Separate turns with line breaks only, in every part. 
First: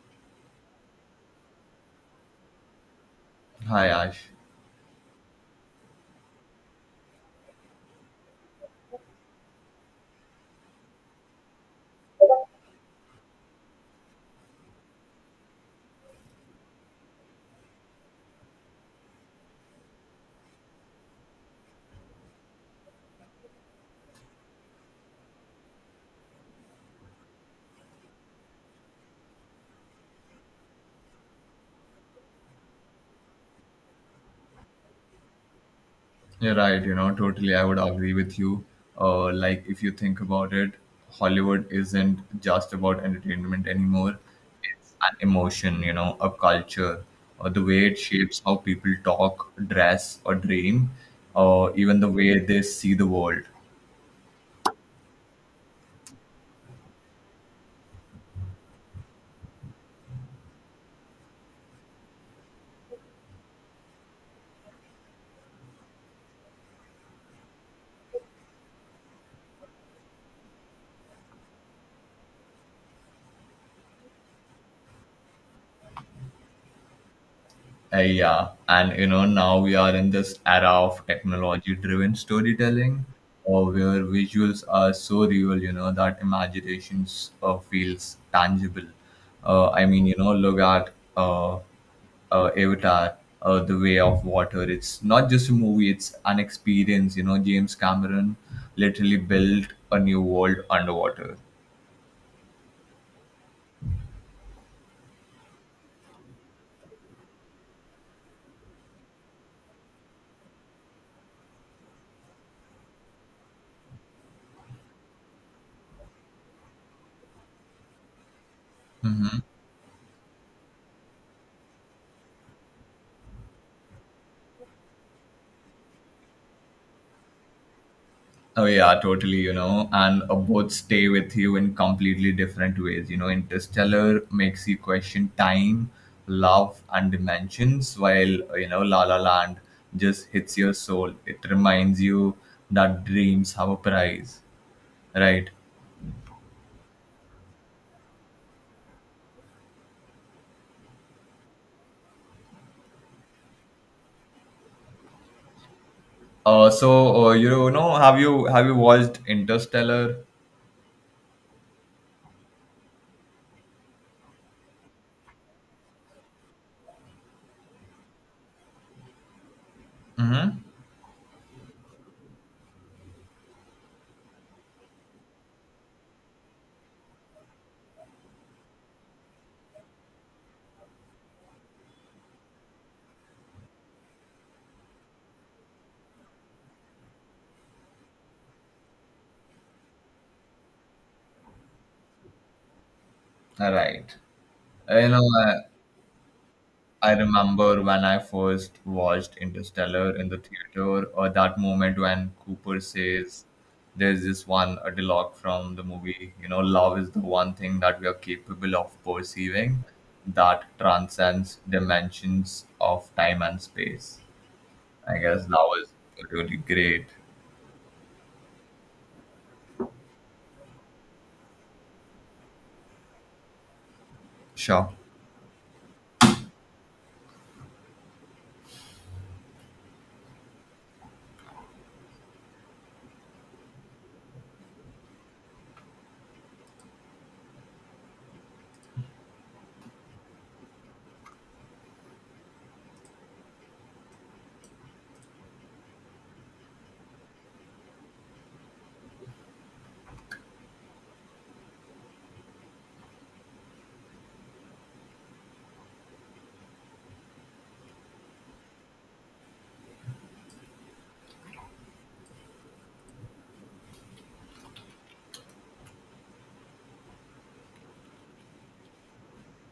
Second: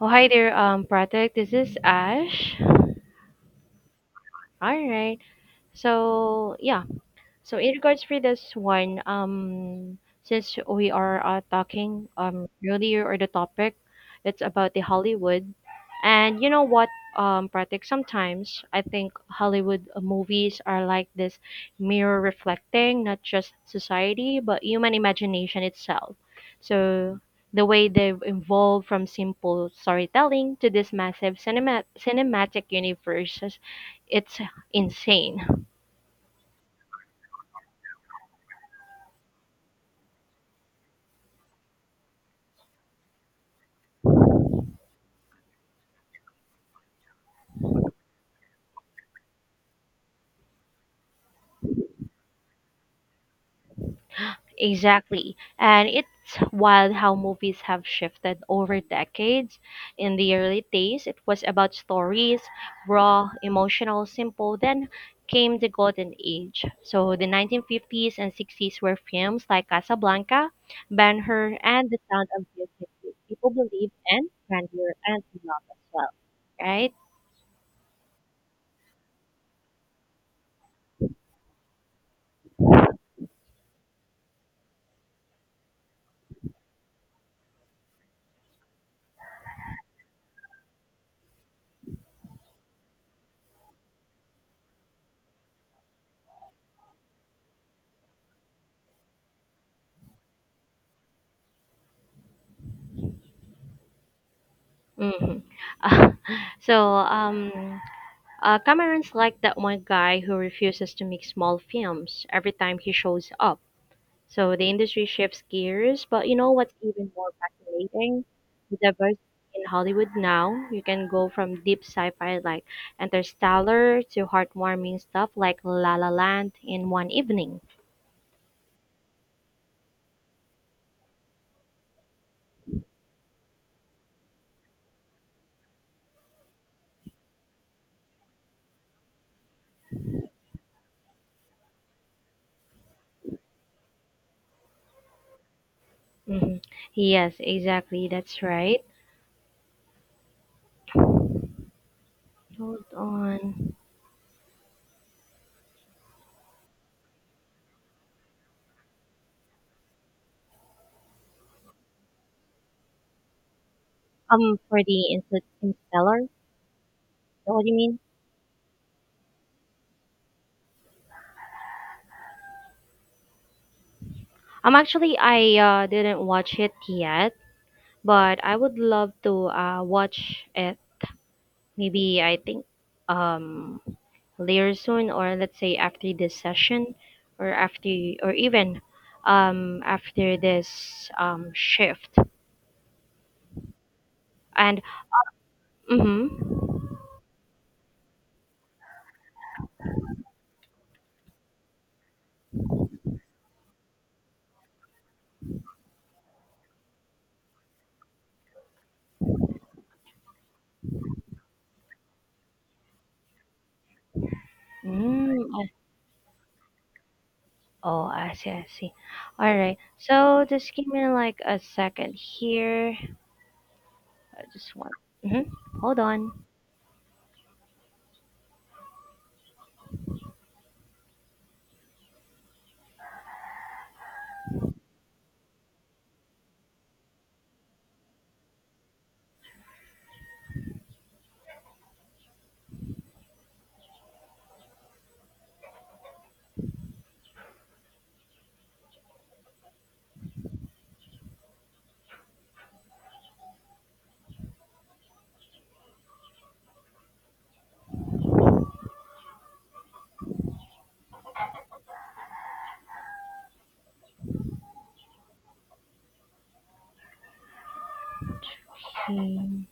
Oh, hi there, Pratik. This is Ash.
Hi Ash,
All right. So, yeah, so in regards for this one, since we are talking earlier or the topic, it's about the Hollywood, and you know what, Pratik, sometimes I think Hollywood movies are like this mirror reflecting not just society but human imagination itself. So the way they've evolved from simple storytelling to this massive cinematic universe, it's insane.
you're right. Totally. I would agree with you. Like if you think about it, Hollywood isn't just about entertainment anymore. It's an emotion. You know, a culture, or the way it shapes how people talk, dress, or dream, or even the way they see the world.
Exactly. And it's wild how movies have shifted over decades. In the early days, it was about stories, raw, emotional, simple. Then came the golden age. So the 1950s and 60s were films like Casablanca, Ben-Hur, and The Sound of Music. People believed in grandeur and love as well, right?
Yeah, and you know, now we are in this era of technology driven storytelling where visuals are so real, you know, that imaginations feels tangible. You know, look at uh, Avatar, The Way of Water. It's not just a movie, it's an experience. You know, James Cameron literally built a new world underwater.
Hmm. so, um, Cameron's like that one guy who refuses to make small films every time he shows up. So the industry shifts gears, but you know what's even more fascinating? The diversity in Hollywood now. You can go from deep sci-fi like Interstellar to heartwarming stuff like La La Land in one evening.
Oh yeah, totally, you know, and both stay with you in completely different ways. You know, Interstellar makes you question time, love, and dimensions, while you know, La La Land just hits your soul. It reminds you that dreams have a price, right?
Hmm. Yes, exactly. That's right. Hold on.
So you know, have you watched Interstellar?
For the Interstellar, is that what do you mean? Actually, I didn't watch it yet, but I would love to watch it. Maybe I think, um, later soon, or let's say after this session, or after, or even after this shift.
All right,
And
you know.
mm-hmm.
I remember when I first watched Interstellar in the theater, or that moment when Cooper says, there's this one a dialogue from the movie, you know, love is the one thing that we are capable of perceiving that transcends dimensions of time and space. I
Mm.
guess that
I-
was really great.
oh, I see, I see. All right. So just give me like a second here. I just
Sure.
want. Mm-hmm. Hold on. Mm.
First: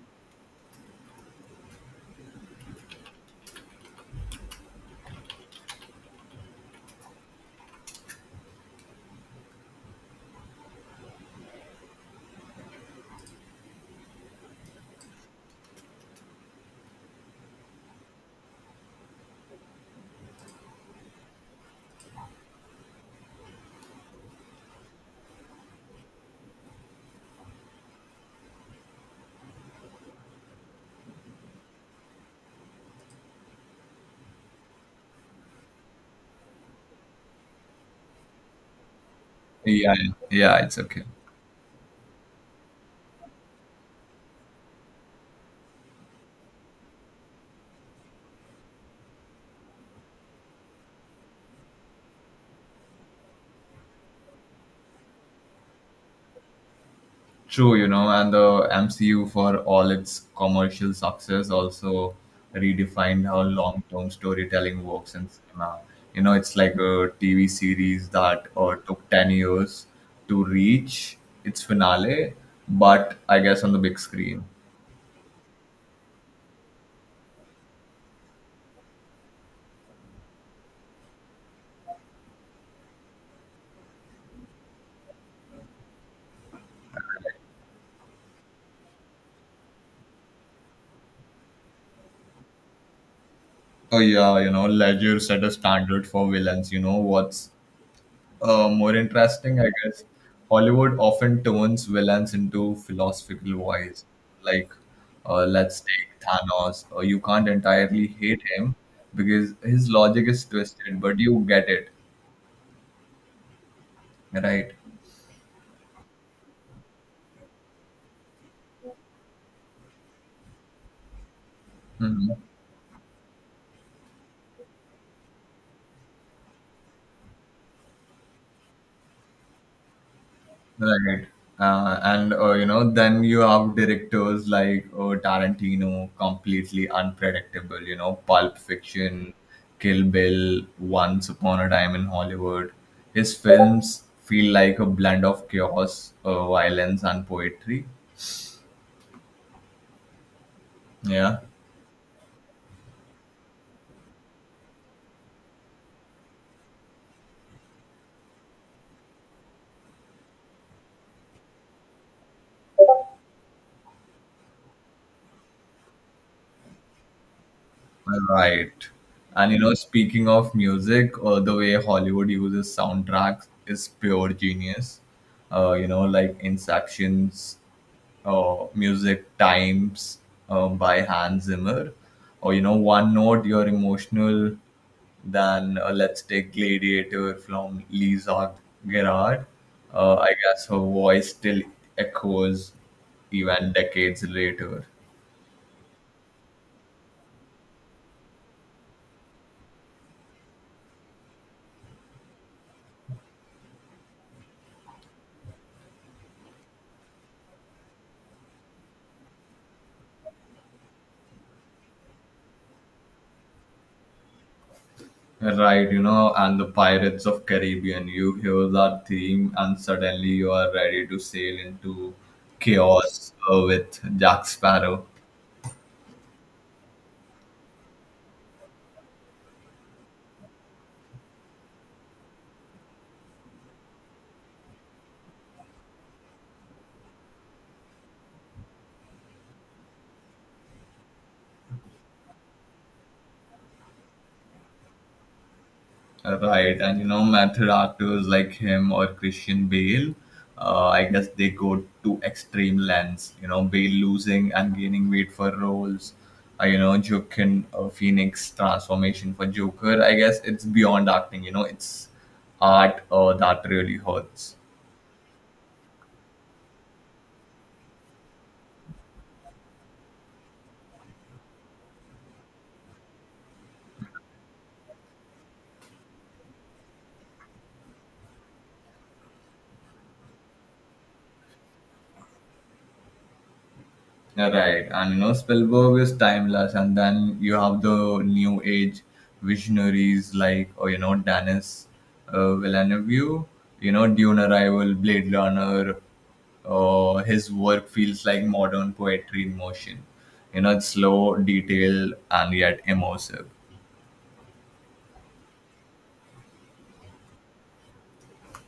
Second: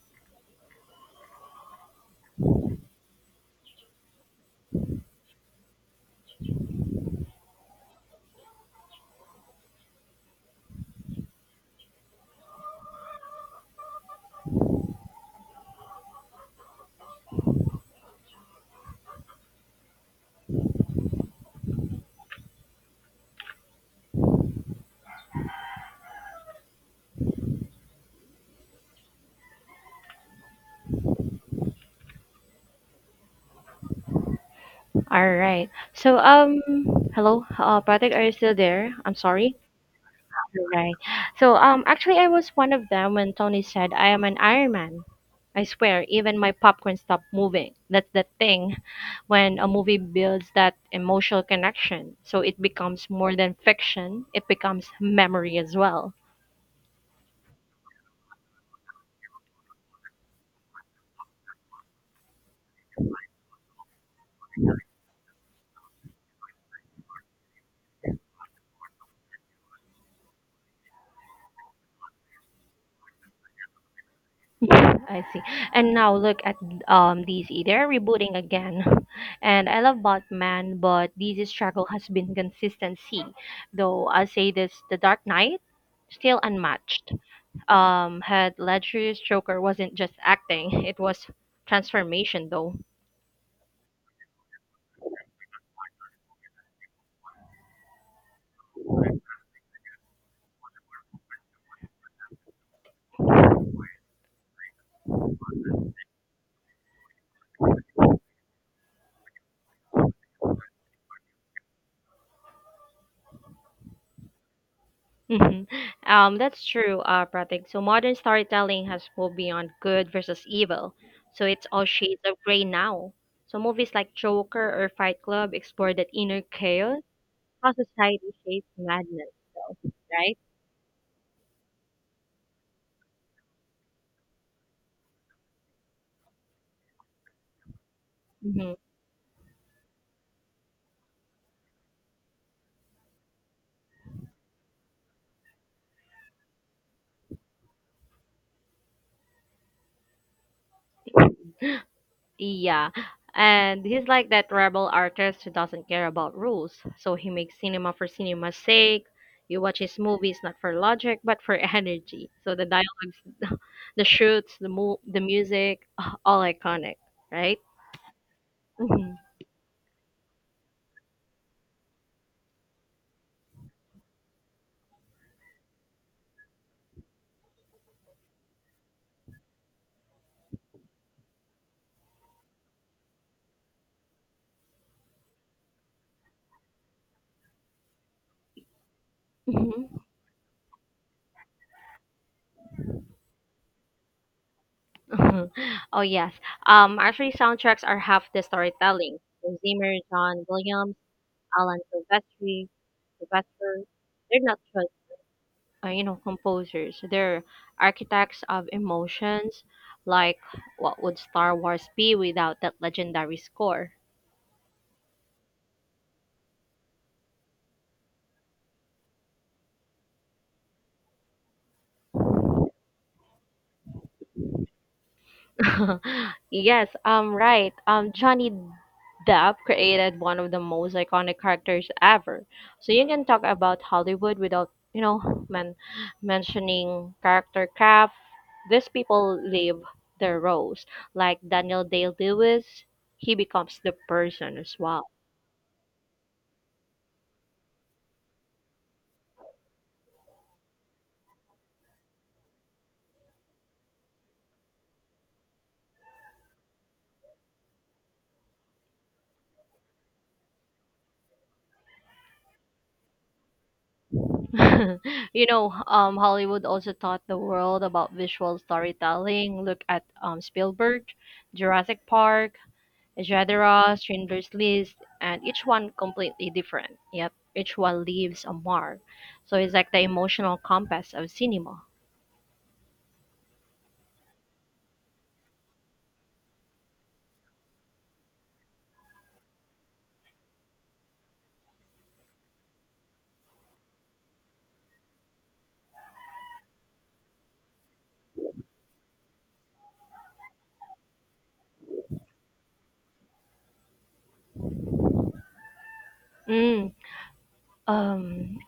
All right. So hello, Patrick, are you still there? I'm sorry.
Yeah, yeah, it's
Right.
okay.
So actually I was one of them when Tony said I am an Iron Man. I swear, even my popcorn stopped moving. That's the thing when a movie builds that emotional connection. So it becomes more than fiction, it becomes memory as well.
True, you know, and the MCU, for all its commercial success, also redefined how long term storytelling works in cinema. You know, it's like a TV series that took 10 years to reach its finale, but I guess on the big screen.
Yeah, I see. And now look at DC. They're rebooting again. And I love Batman, but DC's struggle has been consistency. Though I'll say this, The Dark Knight still unmatched. Had led to Joker wasn't just acting; it was transformation, though.
So, yeah, you know, Ledger set a standard for villains. You know, what's more interesting, I guess. Hollywood often turns villains into philosophical wise. Like, let's take Thanos. You can't entirely hate him because his logic is twisted, but you get it, right?
Mhm. That's true, Pratik. So modern storytelling has moved beyond good versus evil, so it's all shades
Mhm.
of gray now. So movies like Joker or Fight Club explore that inner chaos, how society shapes madness, though, right?
Right. And you know, then you have directors like Tarantino, completely unpredictable. You know, Pulp
Mhm.
Fiction, Kill Bill, Once Upon a Time in Hollywood. His films feel like a blend of chaos, violence, and poetry. Yeah,
Yeah, and he's like that rebel artist who doesn't care about rules. So he makes cinema for cinema's sake. You watch his movies not for logic but for energy. So the dialogues, the shoots, the the music, all iconic, right?
right.
Mhm.
And you know, speaking of music, the way Hollywood uses soundtracks is pure genius. You know, like Inception's music times by Hans Zimmer, or you know, One Note, you're emotional than let's take Gladiator from Lisa Gerard.
Mhm.
I guess her voice still echoes even decades later.
Mhm. Oh yes. Actually, soundtracks are half the storytelling. So Zimmer, John Williams, Alan Silvestri, Sylvester, they're not you know composers, they're architects of emotions, like what would star wars be without that legendary score.
Right, you know, and the Pirates of Caribbean. You hear that theme, and suddenly you are ready to sail into chaos with Jack Sparrow.
Yes. Right. Johnny Depp created one of the most iconic characters ever, so you can talk about hollywood without you know mentioning character craft. These people live their roles, like Daniel Day Lewis. He becomes the person as well.
Right, and you know, method actors like him or Christian Bale, I guess they go to extreme lengths. You know, Bale losing and gaining weight for roles. You know, Joaquin Phoenix transformation for Joker. I guess it's beyond acting. You know, it's art that really hurts.
You know, Hollywood also taught the world about visual storytelling. Look at Spielberg, Jurassic Park, Jadera, Schindler's List, and each one completely different, yet each one leaves a mark. So it's like the emotional compass of cinema.
Yeah, right, and you know, Spielberg is timeless, and then you have the new age visionaries like, or you know, Dennis Villeneuve, you know, Dune Arrival, Blade Runner. His work feels like modern poetry in motion. You know, it's slow, detailed, and yet immersive.
Mm. um,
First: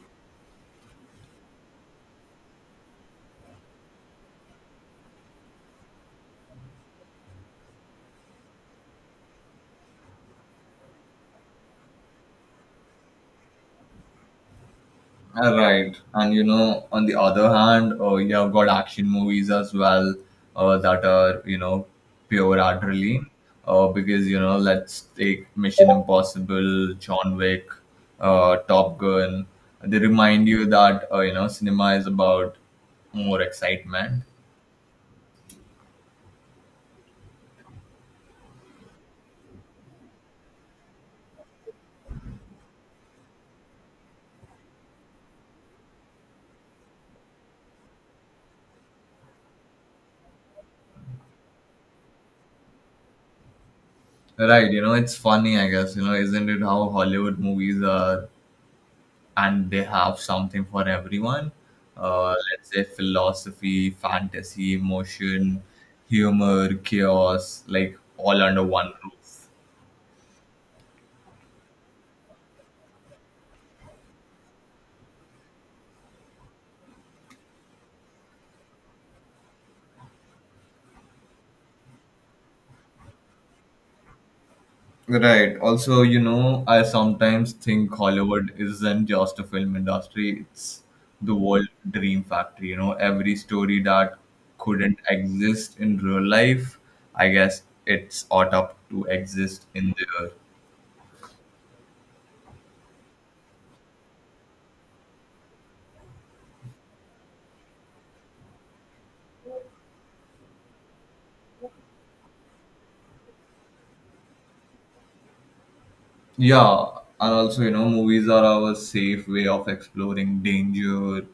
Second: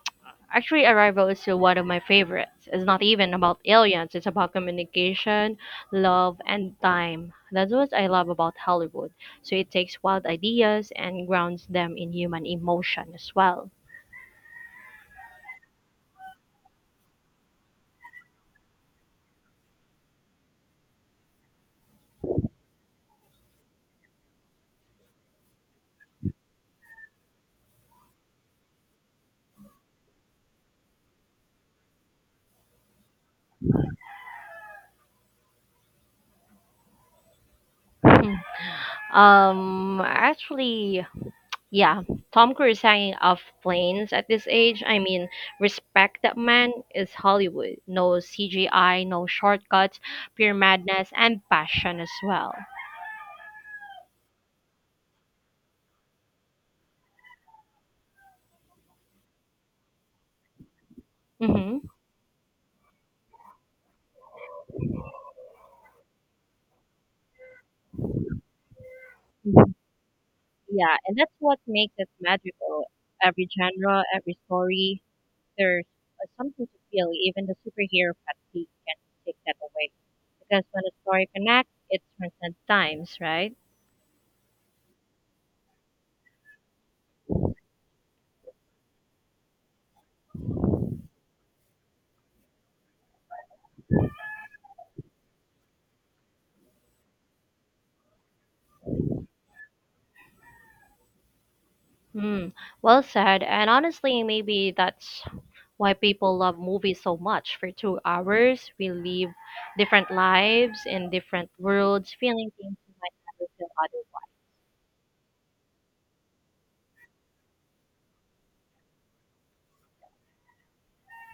Actually, Arrival is still one of my favorites. It's not even about aliens, it's about communication, love, and time. That's what I love about Hollywood. So it takes wild ideas and grounds them in human emotion as well.
Right. And you know, on the other hand, you have got action movies as well that are, you know, pure adrenaline. Because, you know, let's take Mission Impossible, John Wick, Top Gun. They remind you that, you know, cinema is about more excitement.
Actually, yeah, Tom Cruise hanging off planes at this age. I mean, respect, that man is Hollywood. No CGI, no shortcuts, pure madness, and passion as well.
Right. You know, it's funny, I guess, you know, isn't it how Hollywood movies are and they have something for everyone.
Mm-hmm.
Let's say philosophy, fantasy, emotion, humor, chaos, like all under one roof.
Yeah, and that's what makes it magical. Every genre, every story, there's something to feel. Even the superhero fatigue can take that away. Because when a story connects, it transcends times, right?
Right. Also, you know, I sometimes think Hollywood isn't just a film industry, it's the world dream factory. You know, every story that couldn't exist in real life, I guess it's ought up to exist in there.
Hmm. Well said. And honestly, maybe that's why people love movies so much. For 2 hours, we live different lives in different worlds, feeling things we might never feel
Yeah, and also, you know, movies are our safe way of exploring danger,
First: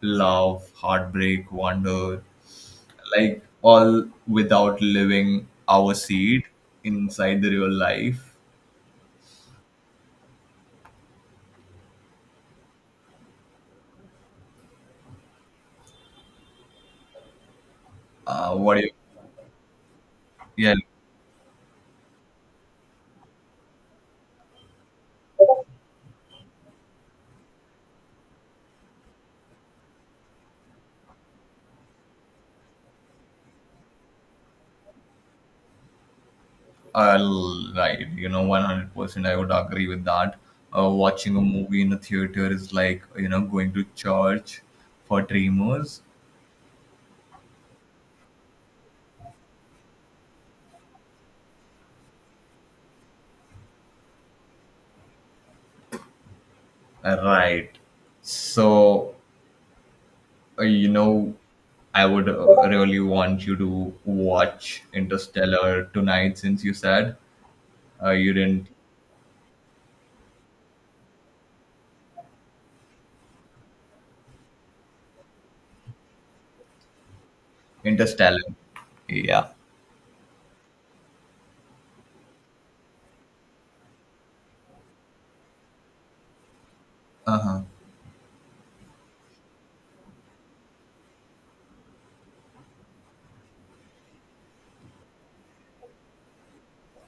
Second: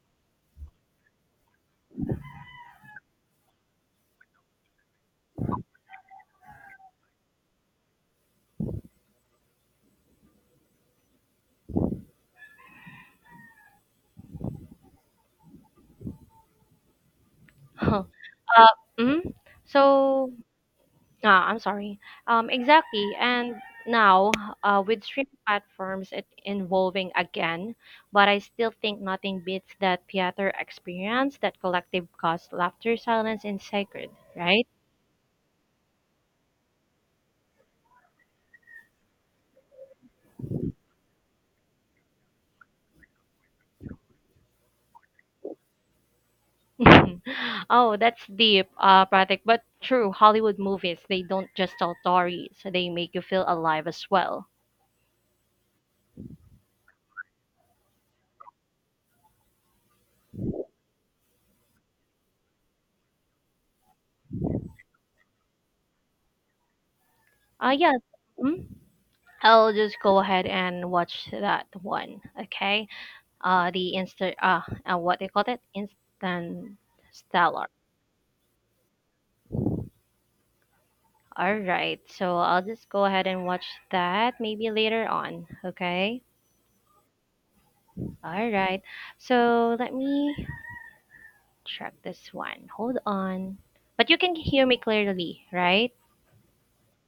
love, heartbreak, wonder, like all without living our seed inside the real life.
otherwise.
Uh,
uh,
what do you,
mm So,
yeah,
ah, I'm sorry. Exactly. And now, with streaming platforms, it involving again, but I still think nothing beats that theater experience, that collective cause, laughter, silence, and sacred, right?
I'll, right, you know, 100% I would agree with that. Watching a movie in a theater is like, you know, going to church for dreamers.
Oh, that's deep, Pratik. But true, Hollywood movies, they don't just tell stories, so they make you feel alive as well.
Right. So, you know, I would really want you to watch Interstellar tonight since you said
Yes.
you
Mm.
didn't.
I'll just go ahead and watch that one, okay? The insta what they call it, instant stellar.
Interstellar. Yeah.
All right, so I'll just go ahead and watch that maybe later on, okay.
Uh huh.
All right, so let me check this one, hold on. But you can hear me clearly, right?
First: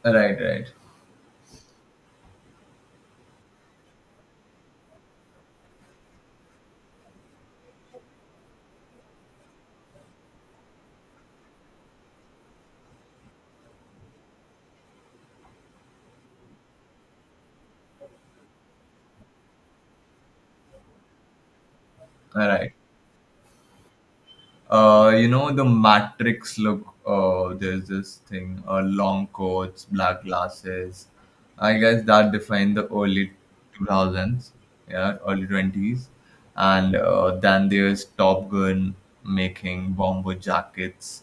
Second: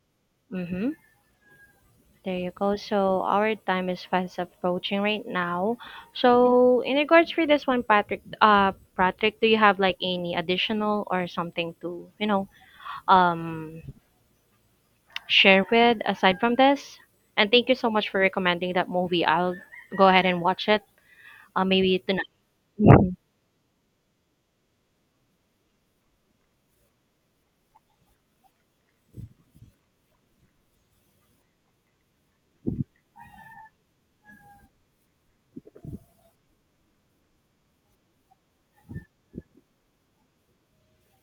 Right, right.
Mm-hmm. There you go. So our time is fast approaching right now. So in regards for this one, Patrick, Patrick, do you have like any additional or something to you know, um share with aside from this. And thank you so much for recommending that movie. I'll go ahead and watch it. Maybe tonight.
All right.
Mhm.
You know the Matrix look. There's this thing, long coats, black glasses. I guess that defined the early 2000s, yeah, early 20s, and then there's Top Gun making bomber jackets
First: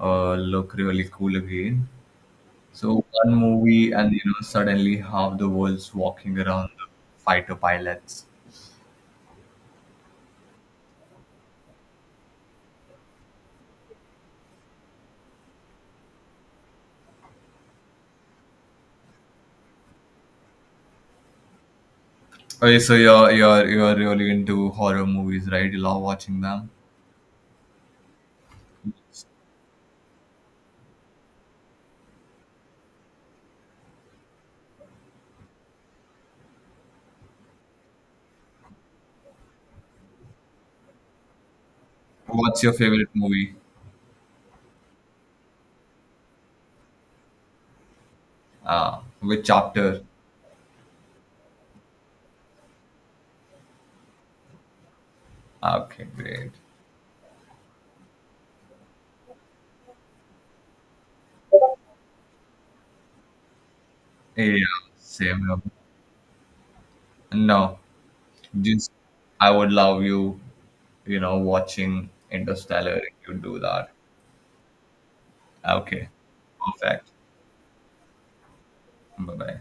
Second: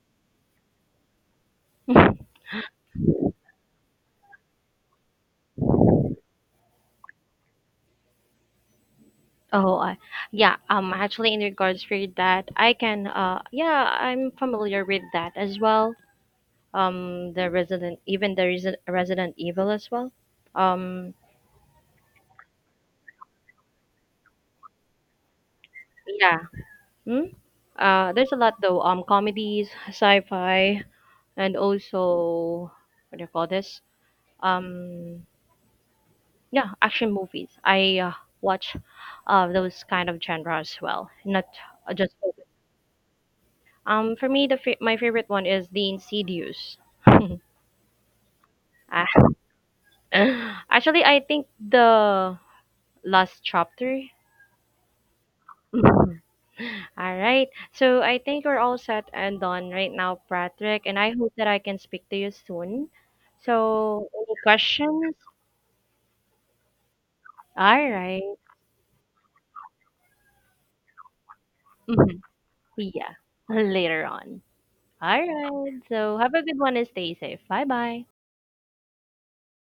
look really cool again. So one movie, and you know suddenly half the world's walking around the fighter pilots.
Oh. Yeah. Actually, in regards for that, I can. Yeah, I'm familiar with that as well. The Resident, even the Resident Evil as well. Um,
Okay, so you're really into horror movies, right? You love
yeah.
watching them.
Hmm? There's a lot though. Comedies, sci-fi, and also what do you call this? Um, Yeah, action movies. I watch those kind of genre as well. Not just
What's your favorite movie?
for me, the my favorite one is The Insidious. Ah.
Which chapter?
Actually, I think the last chapter.
Okay,
Mhm.
great.
All right. So I think we're all set and done right now, Patrick, and I hope that I can speak to you soon. So any
Yeah,
questions?
same here. No,
All right.
just I would love you, you know, watching
Mhm.
Interstellar if
Yeah,
you do that.
later on. All right.
Okay,
So have a good one and
perfect.
stay safe. Bye bye.
Bye bye.